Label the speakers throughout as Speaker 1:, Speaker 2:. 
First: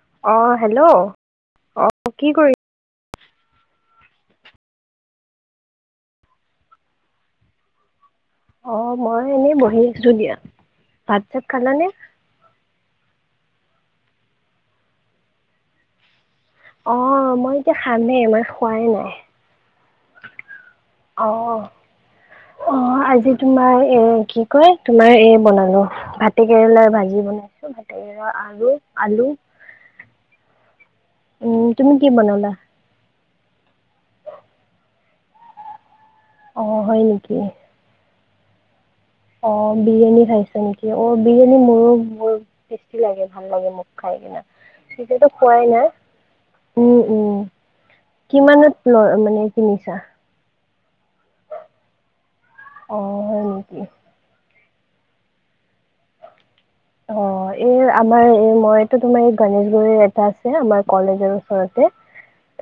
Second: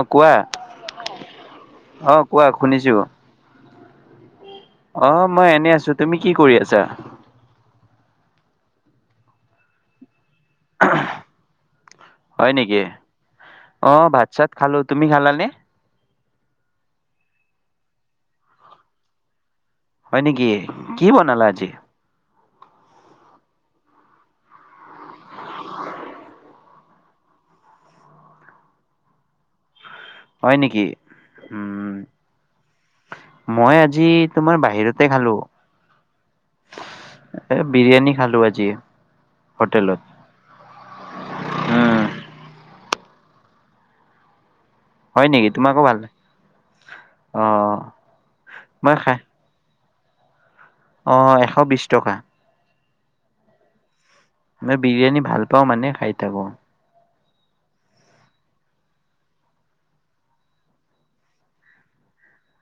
Speaker 1: অহ' কোৱা।
Speaker 2: অ হেল্ল' অ
Speaker 1: অহ,
Speaker 2: কি
Speaker 1: কোৱা
Speaker 2: কৰি
Speaker 1: শুনিছো। অহ' মই এনে আছো। তুমি কি কৰি আছা?
Speaker 2: অহ' মই এনেই বহি আছো দিয়া। ভাত চাত খালাানে?
Speaker 1: অহ' ভাত চাত খালো। তুমি খালা নে?
Speaker 2: অহ' মই এতিয়া খামেই মই খোৱাই নাই।
Speaker 1: হয় নেকি? কি
Speaker 2: অ
Speaker 1: বনালা আজি।
Speaker 2: অ আজি তোমাৰ এ কি কয়, তোমাৰ এই বনালো। ভাতে কেৰেলাৰ ভাজি বনাইছোঁ ভতেকৰেলা। আৰু আলু।
Speaker 1: হয় নেকি?
Speaker 2: তুমি
Speaker 1: উম।
Speaker 2: কি বনালা
Speaker 1: মই আজি তোমাৰ বাহিৰতে খালো,
Speaker 2: অ হয়
Speaker 1: এ বিৰিয়ানী। খালোঁ আজি।
Speaker 2: অহ'
Speaker 1: হোটেলত
Speaker 2: বিৰিয়ানী খাইছা নেকি? অহ, বিৰিয়ানী মোৰো
Speaker 1: উম
Speaker 2: মোৰ লাগে ভাল লাগে মুখ খাই কিনে,
Speaker 1: হয়
Speaker 2: এতিয়াটো
Speaker 1: নেকি
Speaker 2: খোৱাই
Speaker 1: তোমাকো ভাল লাগে?
Speaker 2: নই। উম',
Speaker 1: অ',
Speaker 2: উম' কিমানত ল মানে কিনিছা।
Speaker 1: অহ' এশ বিশ টকা।
Speaker 2: অহ' হয় নেকি?
Speaker 1: মই বিৰিয়ানী ভাল পাওঁ মানে খাই থাকো।
Speaker 2: অহ' এই আমাৰ এই মইতো তোমাৰ এই গনেশগুৰিৰ এটা আছে আমাৰ কলেজৰ ওচৰতে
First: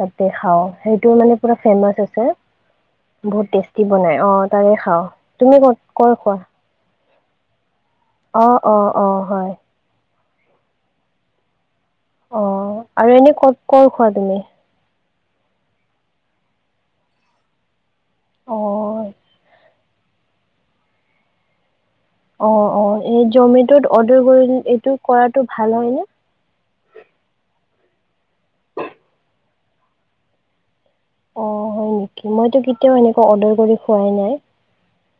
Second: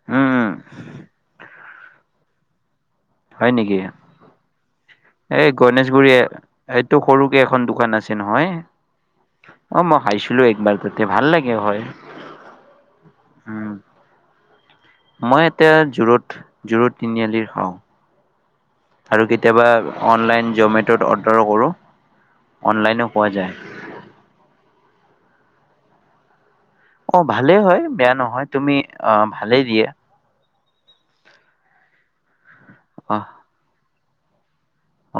Speaker 2: তাতে
Speaker 1: উম
Speaker 2: খাওঁ। সেইটো মানে পুৰা ফেমাচ আছে।
Speaker 1: হয়
Speaker 2: বহুত
Speaker 1: নেকি
Speaker 2: টেষ্টি বনাই অহ, তাৰে খাওঁ। তুমি কত কৰ খোৱা?
Speaker 1: টো সৰুকে এখন দোকান আছে নহয়।
Speaker 2: অ', অ', অ', হয়
Speaker 1: অহ, ম খাইছিলোঁ একবাৰ তাতে ভাল লাগে হয়।
Speaker 2: অহ' আৰু এনে কত
Speaker 1: উম,
Speaker 2: কৰ খোৱা তুমি?
Speaker 1: মই এতিয়া জোৰত, জোৰত তিনিআলিৰ খাওঁ।
Speaker 2: অ',
Speaker 1: আৰু কেতিয়াবা অনলাইন জ'মেটত অৰ্ডাৰো কৰোঁ।
Speaker 2: অহ', অহ'
Speaker 1: অনলাইনো
Speaker 2: এই
Speaker 1: পোৱা যায়।
Speaker 2: জমেটত অৰ্ডাৰ কৰি এইটো কৰাটো ভাল হয় নে।
Speaker 1: অহ' ভালেই হয় বেয়া নহয় তুমি অহ, ভালেই দিয়ে।
Speaker 2: অহ' হয় নেকি মইতো কেতিয়াও এনেকুৱা অৰ্ডাৰ কৰি খোৱাই নাই।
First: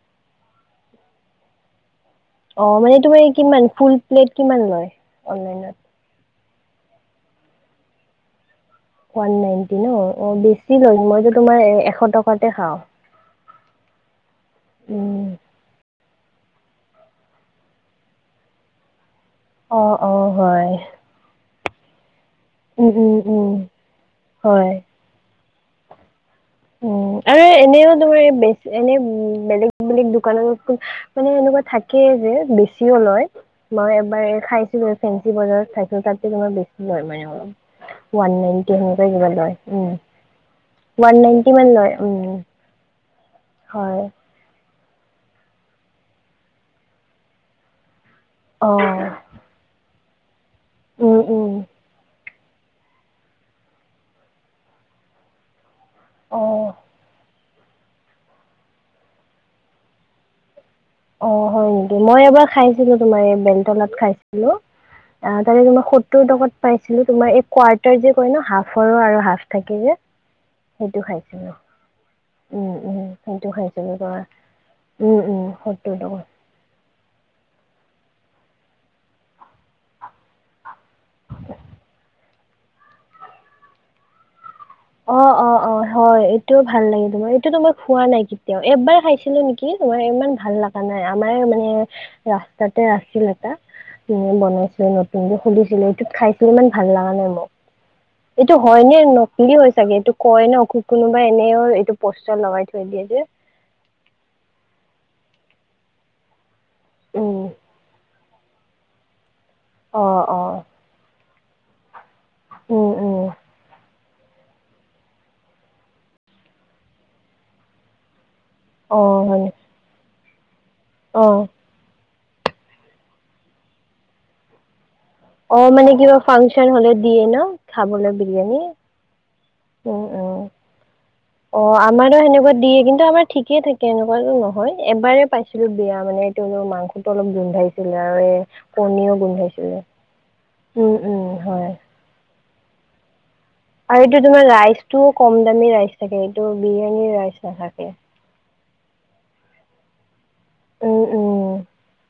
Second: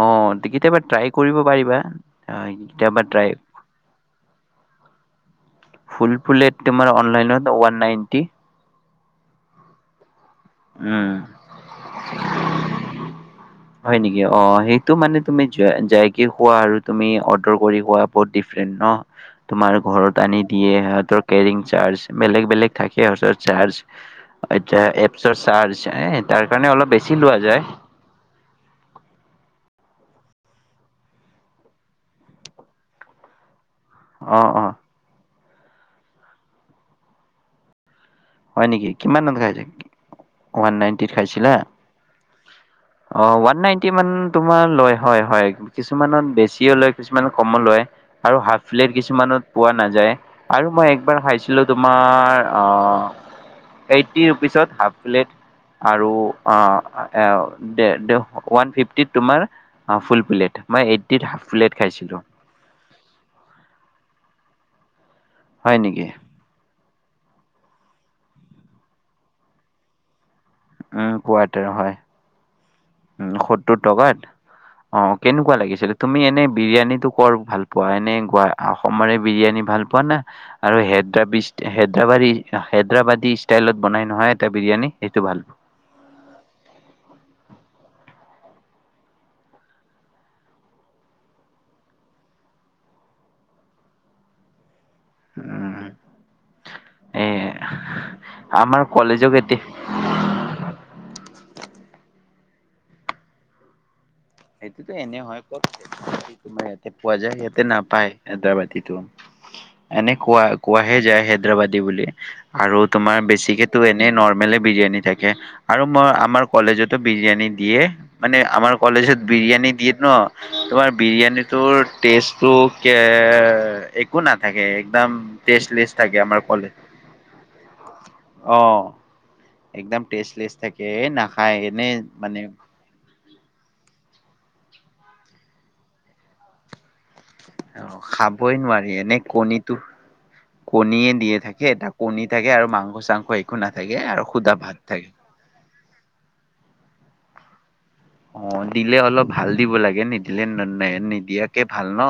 Speaker 1: অহ' কেতিয়াবা ট্ৰাই কৰিব পাৰিবা। অ'
Speaker 2: অহ' মানে
Speaker 1: কেতিয়াবা
Speaker 2: তোমাৰ
Speaker 1: ট্ৰাই
Speaker 2: কিমান ফুল প্লেত কিমান লয়, অনলাইনত?
Speaker 1: ফুল প্লেট তোমাৰ অনলাইনত ওৱান নাইনটি।
Speaker 2: ওৱান নাইনটি ন অহ, বেছি লৈ
Speaker 1: উম।
Speaker 2: মইতো তোমাৰ এশ টকাতে খাওঁ।
Speaker 1: হয় নেকি? অহ সেইটো মানে
Speaker 2: উম
Speaker 1: তুমি যোৱা যায় কি খোৱা আৰু তুমি অৰ্ডাৰ কৰি খোৱা বহুত ডিফাৰেণ্ট ন। তোমাৰ
Speaker 2: অ অ
Speaker 1: ঘৰত আনি
Speaker 2: হয়
Speaker 1: দিয়ে সিহঁতৰ কেৰিং চাৰ্জ। বেলেগ বেলেগ
Speaker 2: উম
Speaker 1: থাকে
Speaker 2: উম উম
Speaker 1: সচ-চাৰ্জ,
Speaker 2: হয়।
Speaker 1: এতিয়া এপছৰ চাৰ্জ। তাৰ কাৰণে অলপ বেছি
Speaker 2: উম,
Speaker 1: লোৱা
Speaker 2: আৰু
Speaker 1: যায়
Speaker 2: এনেও তোমাৰ বেছি এনে বেলেগ মানে দোকানত মানে এনেকুৱা থাকেই যে বেছিও লয়। মই এবাৰ
Speaker 1: অ অ
Speaker 2: খাইছিলোঁ ফেঞ্চি বজাৰত খাইছিলোঁ তাত তই বেছি লয় মানে অলপ। ওৱান
Speaker 1: হয়
Speaker 2: নাইনণ্টি
Speaker 1: নেকি কিমানত
Speaker 2: [unintelligible] লয়,
Speaker 1: খাইছে
Speaker 2: উম,
Speaker 1: নাইনটিত
Speaker 2: ওৱান নাইন্টি
Speaker 1: খাইছিলা
Speaker 2: উম।
Speaker 1: অ', ওৱান নাইন্টি
Speaker 2: হয়
Speaker 1: মান তোমাৰ লয়, অহ। হয়, হয়, কিছুমানত বেছিও লয় কিছুমান কমো লয়। আৰু হাফ
Speaker 2: অ
Speaker 1: প্লেট কিছুমানত পোৱা নাযায় আৰু মই
Speaker 2: উম
Speaker 1: একবাৰ
Speaker 2: উম
Speaker 1: খাইছিলোঁ তোমাৰ অ', এইটি ৰুপিচত হাফ প্লেট আৰু
Speaker 2: অ।
Speaker 1: অ', ওৱান এ এ ফিফটিত তোমাৰ ফুল প্লেট। মই এইটটিত হাফ
Speaker 2: অ', হয়
Speaker 1: প্লেট
Speaker 2: নেকি?
Speaker 1: খাইছিলোঁ
Speaker 2: মই এবাৰ খাইছিলোঁ। তোমাৰ এই বেলতলাত খাইছিলোঁ অ', তাতে
Speaker 1: হয়
Speaker 2: তোমাৰ
Speaker 1: নেকি
Speaker 2: সত্তৰ টকাত পাই ছিলোঁ তোমাৰ এই কোৱাৰ্টাৰ যে কয় ন' হাফৰো আৰু হাফ থাকে যে। সেইটো
Speaker 1: উম,
Speaker 2: খাইছিলো
Speaker 1: কুৱাটাৰ হয়।
Speaker 2: উম
Speaker 1: উম,
Speaker 2: সেইটো
Speaker 1: সত্তৰ
Speaker 2: খাইছিলো
Speaker 1: টকাত
Speaker 2: তোমাৰ
Speaker 1: অ',
Speaker 2: উম উম
Speaker 1: কেনেকুৱা
Speaker 2: সত্তৰ
Speaker 1: লাগিছিলে? তুমি
Speaker 2: টকা
Speaker 1: এনে বিৰিয়ানীটো কৰ ভাল পোৱা? এনে গোৱা অসমৰে বিৰিয়ানী ভাল পোৱা নে? আৰু হেদৰাবিছ-হেদৰাবাদী-হে হেদৰাবাদী ষ্টাইলত বনাই নহয়। এটা বিৰিয়ানী সেইটো
Speaker 2: অ',
Speaker 1: ভাল পোৱা
Speaker 2: অ', অ', হয় এইটোও ভাল লাগে তোমাৰ, এইটোতো মই খোৱা নাই কেতিয়াও, এবাৰ খাইছিলো নেকি, তোমাৰ ইমান ভাল লগা নাই আমাৰ মানে ৰাস্তাত এ আছিল এটা। বনাইছি নতুন যে
Speaker 1: উম
Speaker 2: খুলিছিলে এইটোত খাইছিলো ইমান ভাল লগা
Speaker 1: এ
Speaker 2: নাই মোক। এইটো
Speaker 1: আমাৰ
Speaker 2: হয় ন
Speaker 1: কলেজক
Speaker 2: কি
Speaker 1: এতিয়া
Speaker 2: হয় চাগে, এইটো কয় ন কোনোবাই এনেও এইটো পষ্টাৰ লগাই থৈ দিয়ে যে।
Speaker 1: সেইটোতো এনে হয় কওকোমাৰ ইতে পোৱা যায়,
Speaker 2: উম
Speaker 1: সিয়াতে নাপায় আদ্ৰাবাটটো [unintelligible]
Speaker 2: অ
Speaker 1: এনে
Speaker 2: অ
Speaker 1: কোৱা কোৱাহে যায় হেদ্ৰাবাদী বুলি, আৰু
Speaker 2: উম
Speaker 1: তোমাৰ
Speaker 2: উম
Speaker 1: বেছিকেতো এনে এ নৰ্মেলে বিৰিয়ানী থাকে। আৰু মই আমাৰ কলেজতো বিৰিয়ানী দিয়ে। মানে আমাৰ
Speaker 2: অ
Speaker 1: কলেজত
Speaker 2: হয় নি?
Speaker 1: বিৰিয়ানি দিয়ে ন, তোমাৰ
Speaker 2: অ
Speaker 1: বিৰিয়ানীটোৰ টেষ্টটো কে একো নাথাকে। একদম
Speaker 2: অ
Speaker 1: টেষ্টলেছ
Speaker 2: মানে কিবা
Speaker 1: থাকে আমাৰ
Speaker 2: ফাংচন
Speaker 1: কলেজ।
Speaker 2: হলে দিয়ে ন খাবলৈ বিৰিয়ানী
Speaker 1: অ,
Speaker 2: উম
Speaker 1: একদম
Speaker 2: উম
Speaker 1: টেষ্টলেছ থাকে, নাখায় এনেই মানে
Speaker 2: ঠিকে থাকে এনেকুৱোটো নহয়, এবাৰে পাইছিলো বিয়া মানে তেওঁলৰ মান [unintelligible] টো অলপ
Speaker 1: অ',
Speaker 2: গোন্ধাইছিলে আৰু
Speaker 1: খাবই
Speaker 2: এই
Speaker 1: নোৱাৰি
Speaker 2: কণীও
Speaker 1: এনে কণীটো
Speaker 2: গোন্ধাইছিলে। উম
Speaker 1: কণীয়ে
Speaker 2: উম
Speaker 1: দিয়ে থাকে,
Speaker 2: হয়
Speaker 1: এটা কণী থাকে আৰু মাংস চাংস এক
Speaker 2: আৰু এইটো তোমাৰ ৰাইচটোও কম দামী ৰাইচ থাকে, এইটো বিৰিয়ানীৰ ৰাইচ নাথাকে।
Speaker 1: অ দিলে অলপ ভাল দিব লাগে নি দিলে নাই
Speaker 2: উম উম
Speaker 1: নিদিয়াকে ভাল ন,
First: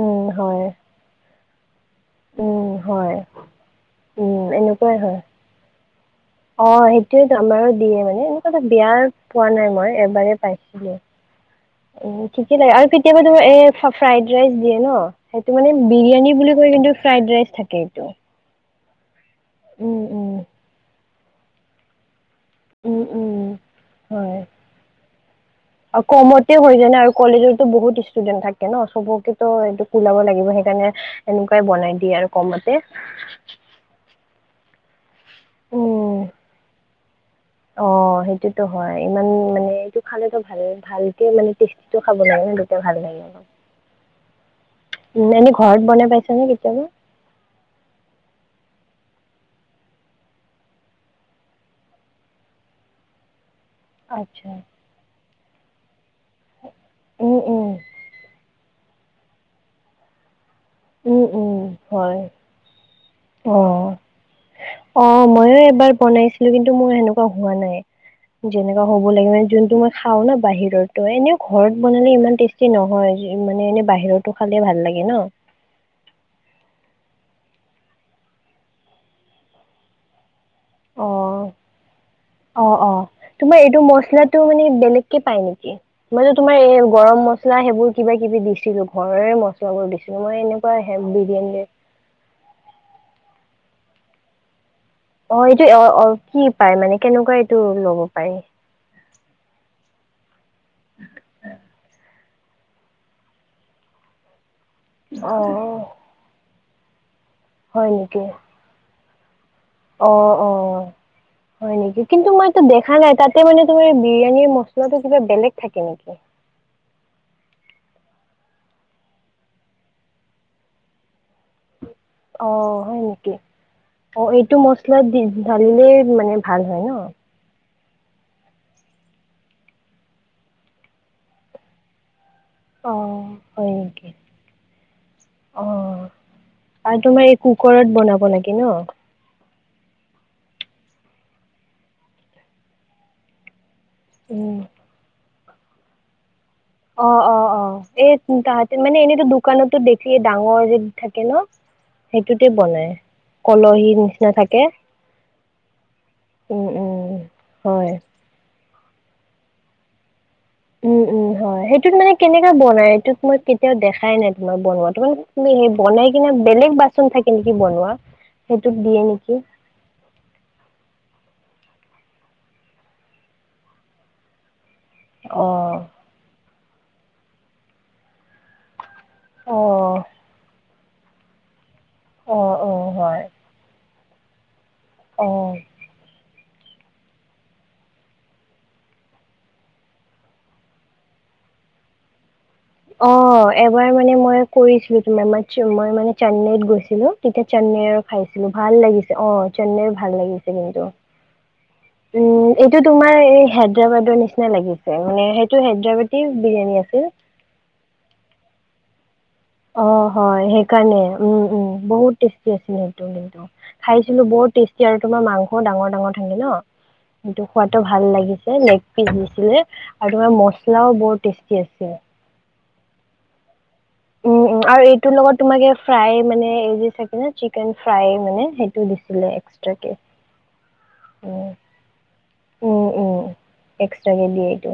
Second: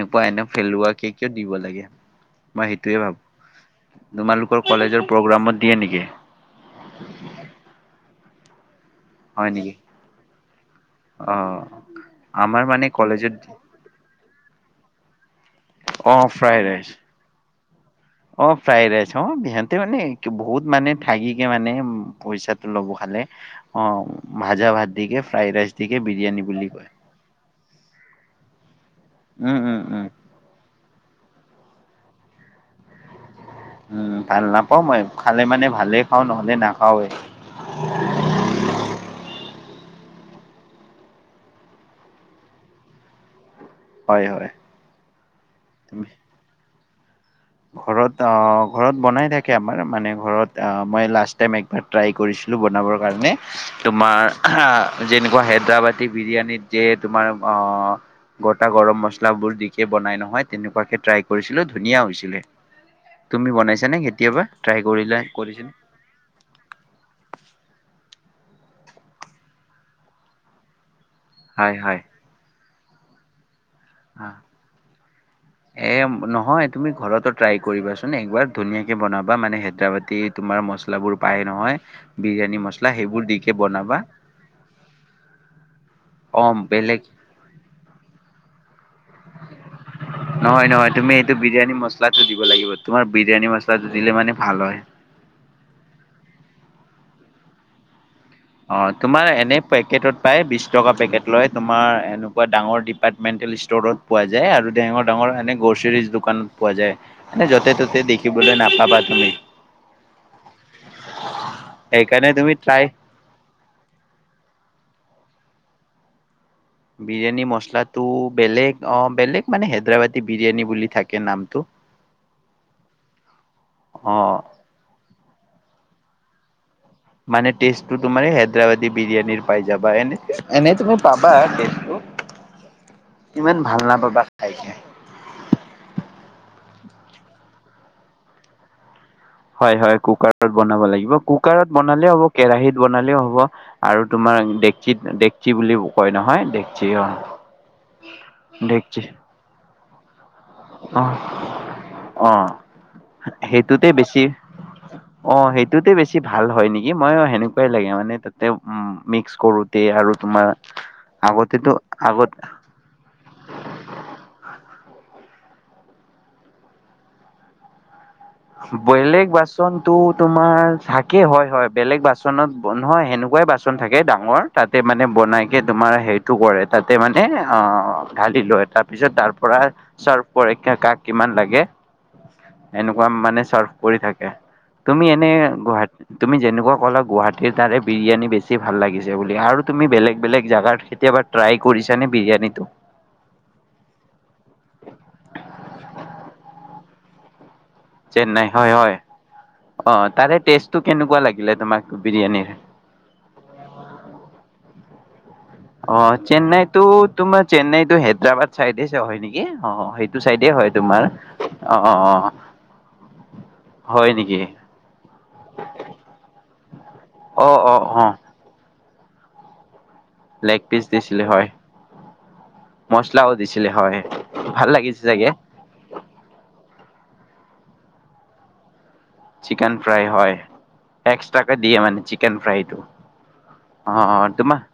Speaker 2: উম
Speaker 1: এনে
Speaker 2: হয়
Speaker 1: পেলুৱাকে কিয় দিব লাগে।
Speaker 2: উম
Speaker 1: মই সেইটোৱে
Speaker 2: হয়
Speaker 1: ভাবো।
Speaker 2: উম
Speaker 1: তোমালোকৰ
Speaker 2: এনেকুৱাই
Speaker 1: কলেজৰ
Speaker 2: হয়।
Speaker 1: প্ৰগ্ৰামত দিয়ে নেকি?
Speaker 2: অ সেইটোয়েটো আমাৰো দিয়ে মানে বিয়া পোৱা
Speaker 1: হয়
Speaker 2: নাই
Speaker 1: নেকি?
Speaker 2: মই এবাৰ পাইছিলো।
Speaker 1: অ'
Speaker 2: উম ঠিকে
Speaker 1: আমাৰ
Speaker 2: লাগে,
Speaker 1: মানে
Speaker 2: আৰু কেতিয়াবা
Speaker 1: কলেজত
Speaker 2: তুমাৰ এ ফ্ৰাইড ৰাইচ দিয়ে ন? সেইটো মানে
Speaker 1: অ'
Speaker 2: বিৰিয়ানী বুলি
Speaker 1: ফ্ৰাইড
Speaker 2: কৈ
Speaker 1: ৰাইচ
Speaker 2: কিন্তু, ফ্ৰাইড ৰাইচ থাকে এইটো।
Speaker 1: অ' ফ্ৰাইড ৰাইচ হঁ। বিহতে মানে
Speaker 2: উম, উম।
Speaker 1: বহুত মানে ঠাকিকে মানে উম পইচাটো ল'ব
Speaker 2: উম,
Speaker 1: খালে
Speaker 2: উম,
Speaker 1: অ,
Speaker 2: হয়।
Speaker 1: ভাজা ভাত দিকে ফ্ৰাই ৰাইচ দিকে
Speaker 2: আৰু
Speaker 1: বিৰিয়ানী
Speaker 2: কমতে
Speaker 1: বুলি
Speaker 2: হৈ
Speaker 1: কয়।
Speaker 2: যায় ন আৰু কলেজতো বহুত ষ্টুডেণ্ট থাক কে ন' চবকেতো
Speaker 1: উম, উম,
Speaker 2: এইটো
Speaker 1: উম,
Speaker 2: কুলাব লাগিব সেইকাৰণে এনেকুৱাই বনাই দিয়ে আৰু কমতে।
Speaker 1: উম, ভাল নাপাও মই। খালে মানে ভালেই
Speaker 2: উম।
Speaker 1: খাওঁ, নহ'লে নাখাওৱে।
Speaker 2: খালেটো ভাল-ভালকে মানে টেষ্টিটো খাব লাগে, তেতিয়া ভাল লাগে অলপ।
Speaker 1: হয়, হয়।
Speaker 2: উম, এনেই ঘৰত
Speaker 1: তুমি
Speaker 2: বনাই পাইছ নে কেতিয়াবা?
Speaker 1: ঘৰত, অ, ঘৰত বনাই থাকে আমাৰ মানে, ঘৰত আহ মই লাষ্ট টাইম একবাৰ ট্ৰাই কৰি ছিলোঁ বনাবৰ কাৰণে, তোমাৰ
Speaker 2: আচ্ছা,
Speaker 1: হা যেনেকুৱা হেদ্ৰাবাদি এ বিৰিয়ানীত যে তোমাৰ
Speaker 2: উম,
Speaker 1: অ,
Speaker 2: উম,
Speaker 1: গটা গৰম মচলাবোৰ দিকে বনাই নহয় তেনেকুৱাকে
Speaker 2: উম,
Speaker 1: ট্ৰাই
Speaker 2: উম,
Speaker 1: কৰিছিলো ধুনীয়া
Speaker 2: হয়।
Speaker 1: হৈছিলে তুমি
Speaker 2: অ'।
Speaker 1: বনাইছানে কেতিয়াবা? ট্ৰাই
Speaker 2: অ,
Speaker 1: কৰিলা
Speaker 2: ময়ো
Speaker 1: কৰিছা
Speaker 2: এবাৰ বনাইছিলো কিন্তু মোৰ সেনেকুৱা হোৱা নাই। যেনেকুৱা হ'ব লাগে মানে যোনটো মই খাও ন' বাহিৰৰতো এনেও ঘৰত
Speaker 1: হয় হয়।
Speaker 2: বনালে ইমান টেষ্ট টেষ্টি নহয় মানে এনে বাহিৰতো খালে ভাল লাগে ন।
Speaker 1: এ নহয় তুমি ঘৰটো ট্ৰাই কৰিবাচোন একবাৰ ধুনীয়াকে বনাবা মানে হেদ্ৰাবাদিত তোমাৰ
Speaker 2: অ
Speaker 1: মচলাবোৰ পায় নহয বিৰিয়ানী
Speaker 2: অ অ
Speaker 1: মছলা সেইবোৰ দিকে বনাবা।
Speaker 2: [unintelligible] মই যে
Speaker 1: অ'
Speaker 2: তোমাৰ এই
Speaker 1: বেলেগ
Speaker 2: গৰম মছলা সেইবোৰ কিবা-কিবি দিছ
Speaker 1: নহয়-নহয় তুমি এইটো বিৰিয়ানী মচলাটো দিব লাগিব তোমাৰ বিৰিয়ানী মচলা তাতে দিলে মানে ভাল হয়।
Speaker 2: অ, এইটো অ', অ', কি পায় মানে কেনেকুৱা এইটো লব পাৰি?
Speaker 1: অ, তোমাৰ এনে পেকেটত পায় বিছ টকা পেকেট লয় তোমাৰ এনে বা ডাঙৰ ডিপাৰ্টমেণ্টেল ষ্টৰত পোৱা যায় আৰু তেনেকুৱা ডাঙৰ
Speaker 2: অ
Speaker 1: এনে গ্ৰচেৰিচ দোকানত পোৱা যায়। মানে
Speaker 2: হয়
Speaker 1: য'তে-ত'তে
Speaker 2: নেকি?
Speaker 1: দেখিবলৈ নাপাবা তুমি।
Speaker 2: অ', অ', হয় নেকি কিন্তু
Speaker 1: সেইকাৰণে তুমি
Speaker 2: মইতো
Speaker 1: ট্ৰাই
Speaker 2: দেখা নাই তাতে মানে [unintelligible] বিৰিয়ানীৰ মচলাটো কিবা বেলেগ থাকে নেকি?
Speaker 1: বিৰিয়ানী মচলাটো বেলেগ অ', বেলেগ মানে, হেদ্ৰাবাদি বিৰিয়ানী বুলি থাকে নাম
Speaker 2: অ, হয় নেকি অ, এইটো মচলাত দি ঢালিলেই মানে ভাল হয় ন'?
Speaker 1: তেষ্টটো তোমাৰ এ হেদ্ৰাবাদী বিৰিয়ানীৰ পাই যাবা এনে - এনে তুমি পাবা তেষ্টটো
Speaker 2: অ, হয় নেকি
Speaker 1: খাইকে
Speaker 2: অ, আৰু তোমাৰ এ কুকৰত বনাব লাগে ন?
Speaker 1: হয় হয়, কুকাৰত বনাব লাগিব। কুকাৰত বনালেও হ'ব, কেৰাহীত বনালেও হ'ব। আৰু তোমাৰ
Speaker 2: উম
Speaker 1: ডেকচিত, ডেকচি বুলি কয় নহয় ডে
Speaker 2: অ অ অ, এই তাহাঁতি মানে
Speaker 1: ডেকচি
Speaker 2: এনেইতো দোকানতো দে ডাঙৰ যিটো
Speaker 1: অ
Speaker 2: থাকে ন,
Speaker 1: অ
Speaker 2: সেইটোতে বনাই,
Speaker 1: সেইটোতে
Speaker 2: কলহীৰ
Speaker 1: বেছি
Speaker 2: নিচিনা থাকে।
Speaker 1: অ', সেইটোতে বেছি ভাল
Speaker 2: উম
Speaker 1: হয় নেকি,
Speaker 2: উম
Speaker 1: মইও সেনেকুৱাই লাগে
Speaker 2: হয়
Speaker 1: মানে তাতে উম, মিক্স কৰোতে আৰু তোমাৰ
Speaker 2: উম উম হয়,
Speaker 1: আগতেতো
Speaker 2: সেইটোত মানে
Speaker 1: আগত
Speaker 2: কেনেকা বনাই, এইটোত মই কেতিয়াও দেখাই নাই তোমাৰ বনোৱা তোমাক তুমি সেই বনাই কিনে বেলেগ বাচন থাকে নেকি বনোৱা। সেইটোত দিয়ে
Speaker 1: বেলেগ
Speaker 2: নেকি?
Speaker 1: বাচনটো তোমাৰ থাকে, হয় হয়। বেলেগ বাচনত নহয় সেনেকুৱাই বাচন থাকে ডাঙৰ, তাতে মানে বনাইকে
Speaker 2: অ',
Speaker 1: তোমাৰ হেৰিটো কৰে। তাতে মানে, অ', ঢালি লয়, তাৰ পিছত তাৰ পৰা
Speaker 2: অ',
Speaker 1: চাৰ্ভ কৰে কাক কিমান লাগে।
Speaker 2: অ' অ'।
Speaker 1: এনেকুৱা
Speaker 2: হয়।
Speaker 1: মানে চাৰ্ভ কৰি থাকে, তুমি এনে
Speaker 2: অ',
Speaker 1: গুৱাহ তুমি যেনে [unintelligible] গুৱাহাটীৰ তাৰে বিৰিয়ানী বেছি ভাল লাগিছে বুলি আৰু তুমি বেলেগ বেলেগ জাগাত কেতিয়াবা ট্ৰাই ক কৰিচানে বিৰিয়ানীটো?
Speaker 2: অ', এবাৰ মানে মই কৰিছিলো, তোমাৰ মই মানে চেন্নাইত গৈছিলো তেতিয়া চেন্নাইৰ
Speaker 1: চেন্নাই
Speaker 2: খাইছিলো
Speaker 1: হয়
Speaker 2: ভাল
Speaker 1: হয়
Speaker 2: লাগিছে অ', চেন্নাইৰ ভাল
Speaker 1: তাৰে
Speaker 2: লাগিছে
Speaker 1: টেষ্টটো
Speaker 2: কিন্তু।
Speaker 1: কেনেকুৱা লাগিলে তোমাক
Speaker 2: উম,
Speaker 1: বিৰিয়ানীৰ?
Speaker 2: এইটো তোমাৰ এই হায়দৰাবাদৰ নিচিনা লাগিছে মানে হে
Speaker 1: অ', চেন্নাইতো তোমাৰ চেন্নাইতো হেদ্ৰাবাদ চাইদে হয় নেকি?
Speaker 2: অ',
Speaker 1: সেইটো
Speaker 2: হয়,
Speaker 1: চাইডে
Speaker 2: সেইকাৰণে
Speaker 1: তোমাৰ
Speaker 2: উম উম,
Speaker 1: অ', অ',
Speaker 2: বহুত
Speaker 1: অ',
Speaker 2: টেষ্টি আছিলে, সেইটো কিন্তু
Speaker 1: হয়
Speaker 2: খাইছিলো ব
Speaker 1: নেকি
Speaker 2: বৰ টেষ্টি আৰু তোমাৰ মাংস ডাঙৰ ডাঙৰ থাকে ন, সেইটো
Speaker 1: অ',
Speaker 2: খোৱাদ
Speaker 1: অ',
Speaker 2: ভাল
Speaker 1: অ',
Speaker 2: লাগিছে নে পিচ দিছিলে আৰু তোমাৰ
Speaker 1: লেগ
Speaker 2: মছলাও বৰ টেষ্টি আছিল।
Speaker 1: মছলাও দিছে।
Speaker 2: উম উম আৰু এইটোৰ লগত তোমাক ফ্ৰাই মানে এই যে চাগে ন চিকেন ফ্ৰাই মানে দিছিলে
Speaker 1: চিকেন
Speaker 2: এক্সট্ৰাকে।
Speaker 1: ফ্ৰাই হয়।
Speaker 2: উম,
Speaker 1: এক্সট্ৰাকে দিয়ে মানে চিকেন ফ্ৰাইটো।
Speaker 2: উম, উম, এক্সট্ৰাকে
Speaker 1: অ'
Speaker 2: দিয়ে
Speaker 1: তোমাৰ
Speaker 2: এইটো।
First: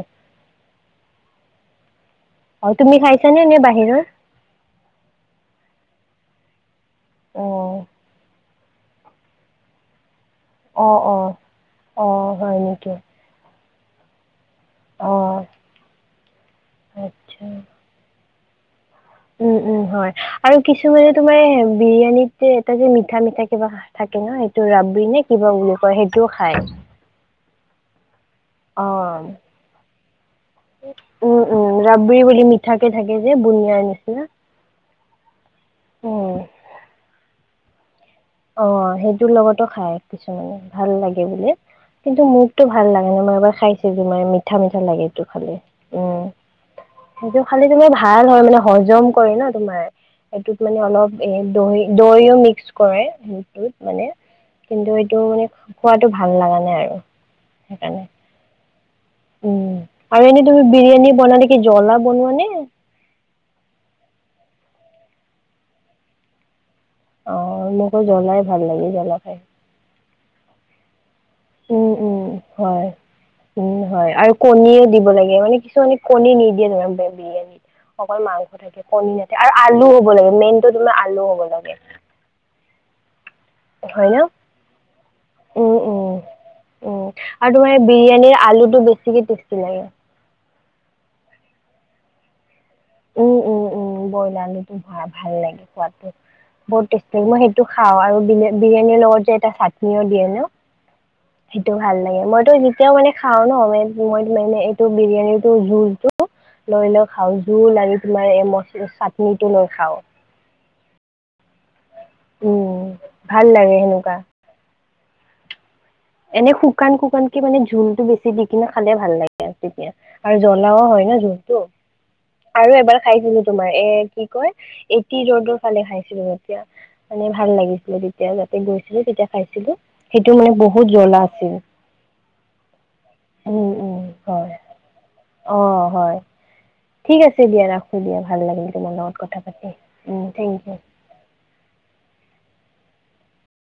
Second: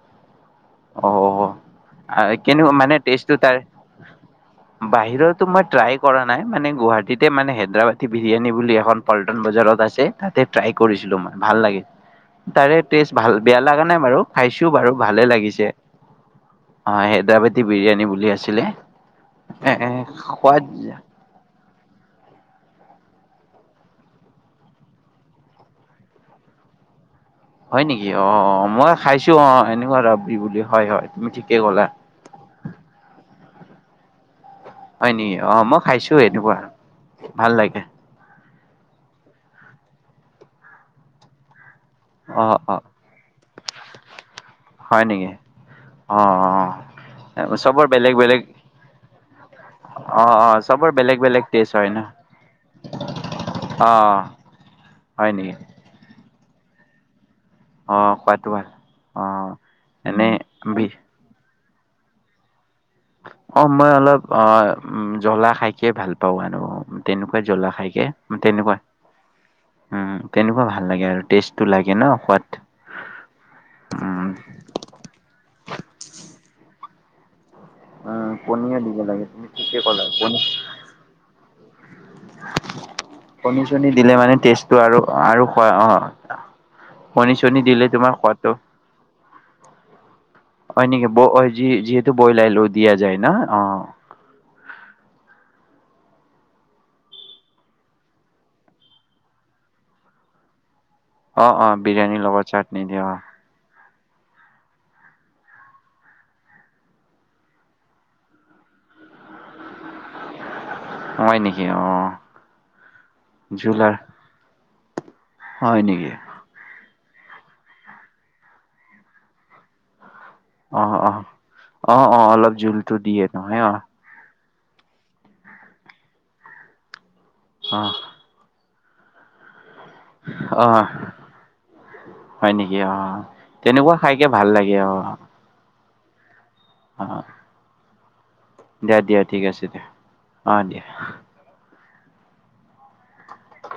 Speaker 1: অ',
Speaker 2: অ', তুমি
Speaker 1: মানে টেষ্টটো
Speaker 2: খাইছানে
Speaker 1: তাৰ
Speaker 2: নে বাহিৰৰ?
Speaker 1: বাহিৰতো মই ট্ৰাই কৰা নাই মানে গুৱাহাটীতে মানে
Speaker 2: অ',
Speaker 1: হায়দৰাবাদী বিৰিয়ানী বুলি এখন পল্টন বজাৰত আছে। তাতে ট্ৰাই
Speaker 2: অ',
Speaker 1: কৰিছিলো
Speaker 2: অ',
Speaker 1: মান ভাল লাগি
Speaker 2: অ', হয়
Speaker 1: তাৰে
Speaker 2: নেকি?
Speaker 1: টেষ্ট ভাল বেয়া লগা নাই বাৰু। খাইছো বাৰু ভালে
Speaker 2: অ',
Speaker 1: লাগিছে অ হেদৰাবাদী বিৰিয়ানী বুলি আছিলে। এ
Speaker 2: উম-উম
Speaker 1: এ
Speaker 2: হয় আৰু
Speaker 1: সোৱাদ
Speaker 2: কিছুমানে তোমাৰ বিৰিয়ানীত যে এটা যে ম। মিঠা মিঠা কিবা থাকে ন সেইটো ৰাবি নে কিবা বুলি কয় সেইটোও খাই।
Speaker 1: হয় নেকি? অ মই খাইছো অ এনেকুৱা দবৰি বুলি হয় হয় তুমি ঠিকে কলা।
Speaker 2: লাগে যে বুনিয়া নিচিনা।
Speaker 1: হয়, নেকি অ মই খাইছো
Speaker 2: উম,
Speaker 1: এনেকুৱা ভাল লাগে।
Speaker 2: অ সেইটোৰ লগতো খাই কিছুমানে ভাল লাগে বোলে। কিন্তু
Speaker 1: অ
Speaker 2: মোকতো
Speaker 1: অ
Speaker 2: ভাল লাগে ন মই এবাৰ খাইছে যে ম মিঠা মিঠা
Speaker 1: হয়
Speaker 2: লাগে এইটো
Speaker 1: নেকি
Speaker 2: খালে
Speaker 1: অ
Speaker 2: উম, সেইটো
Speaker 1: অ
Speaker 2: খালি
Speaker 1: চবৰ
Speaker 2: তুমাৰ
Speaker 1: বেলেগ
Speaker 2: ভাল
Speaker 1: বেলেগ
Speaker 2: হয় মানে হজম কৰে ন তোমাৰ।
Speaker 1: অ অ
Speaker 2: এইটোত মানে
Speaker 1: চবৰ
Speaker 2: অলপ
Speaker 1: বেলেগ
Speaker 2: এ
Speaker 1: বেলেগ টেষ্ট
Speaker 2: দৈ
Speaker 1: হয় ন
Speaker 2: দৈও মিক্স কৰে। সত
Speaker 1: অ
Speaker 2: মানে কিন্তু এইটো
Speaker 1: হয়
Speaker 2: মানে
Speaker 1: নেকি
Speaker 2: খোৱাটো ভাল লগা নাই আৰু। সেইকাৰণে।
Speaker 1: অ' কোৱাতটো ভাল। অ
Speaker 2: উম আৰু এনেই তুমি বিৰিয়ানী বন নে কি জ্বলা বনোৱা নে।
Speaker 1: অ মই অলপ অ জ্বলা খাই খিয়ে ভাল পাও আৰু।
Speaker 2: অ
Speaker 1: তেনেকুৱাই জ্বলা
Speaker 2: মোকো
Speaker 1: খাইকে
Speaker 2: জ্বলাই ভাল
Speaker 1: তেনেকুৱা
Speaker 2: লাগে জ্বলা খাই।
Speaker 1: উম তেনেকুৱা ভাল লাগে আৰু।
Speaker 2: উম
Speaker 1: লাগে ন
Speaker 2: উম
Speaker 1: সোৱাদ।
Speaker 2: হয় উম হয় আৰু কণীয়েও দিব লাগে মানে কিছুমানে কণী নিদিয়ে ধৰা। বিৰিয়ানী অকল
Speaker 1: উম,
Speaker 2: মাংস
Speaker 1: পনীৰ
Speaker 2: থাকে
Speaker 1: দিব
Speaker 2: কণী
Speaker 1: লাগে
Speaker 2: থাকে
Speaker 1: তুমি
Speaker 2: আৰু
Speaker 1: ঠিকে
Speaker 2: আলু
Speaker 1: ক'লা
Speaker 2: হ'ব লাগে
Speaker 1: পনী
Speaker 2: মেইনতটো তোমাৰ আলু হ'ব লাগে।
Speaker 1: কণী চণী
Speaker 2: হয়
Speaker 1: দিলে
Speaker 2: ন?
Speaker 1: মানে তেজটো আৰু আৰু খোৱা
Speaker 2: উম উম
Speaker 1: অ।
Speaker 2: উম
Speaker 1: কণী
Speaker 2: আৰু
Speaker 1: চনী
Speaker 2: তোমাৰ
Speaker 1: দিলে
Speaker 2: বিৰিয়ানীৰ
Speaker 1: সোৱাদটো
Speaker 2: আলুটো বেছিকে টেষ্টি লাগে।
Speaker 1: হয় নেকি যিহেতু বইলাই লো
Speaker 2: উম-উম-উম বইল আলুটো ভৰা ভাল লাগে খোৱাত। বত মই সেইটো খাও আৰু বিৰিয়ানীৰ লগত যে এটা চাটনিও দিয়ে ন
Speaker 1: অ',
Speaker 2: সেইটো
Speaker 1: অ',
Speaker 2: ভাল
Speaker 1: বিৰিয়ানীৰ
Speaker 2: লাগে
Speaker 1: লগত
Speaker 2: মইতো
Speaker 1: চাটনি
Speaker 2: যেতিয়াও
Speaker 1: দিয়া
Speaker 2: মানে
Speaker 1: অ',
Speaker 2: খাও নমে মই মানে এইটো বিৰিয়ানী টো জুইচটো লৈ লৈ খাও। ধল আনি তোমাৰ এই মছ চাটনিটো নৈ খাও।
Speaker 1: হয় নেকি অ',
Speaker 2: উম, ভাল লাগে
Speaker 1: জোলাৰ
Speaker 2: সেনেকুৱা।
Speaker 1: হয় নেকি
Speaker 2: এনে শুকান শুকানকে মানে যোলটো বেছি দি কিনে খালে ভাল লাগে আৰু তেতিয়া। আৰু জ্বলাও
Speaker 1: অ',
Speaker 2: হয় ন
Speaker 1: অ',
Speaker 2: জোনটো
Speaker 1: অ', অ', অলপ
Speaker 2: আৰু
Speaker 1: জোলটো
Speaker 2: এবাৰ
Speaker 1: দিয়ে
Speaker 2: খাইছিলো
Speaker 1: নহয়
Speaker 2: তোমাৰ
Speaker 1: অ',
Speaker 2: এ কি ৰৰ ফালে খাইছিলো তেতিয়া মানে ভাল লাগিছিলে তেতিয়া যাতে গৈছিল। টো তেতিয়া খাইছিলো সেইটো মানে
Speaker 1: অ', অ'।
Speaker 2: বহুত জ্বলা আছিল।
Speaker 1: হয় নেকি? অহ
Speaker 2: উম
Speaker 1: তেনেকুৱা
Speaker 2: উম
Speaker 1: খাইকে ভাল
Speaker 2: হয়
Speaker 1: লাগে অহ,
Speaker 2: অ হয় ঠিক আছে দিয়া ৰাখো দিয়া। ভাল লাগিল তোমাৰ
Speaker 1: দিয়া
Speaker 2: লগত
Speaker 1: দিয়া
Speaker 2: কথা
Speaker 1: ঠিক আছে
Speaker 2: পাতি
Speaker 1: দিয়া
Speaker 2: উ
Speaker 1: অ
Speaker 2: থেংক ইউ।
Speaker 1: দিয়া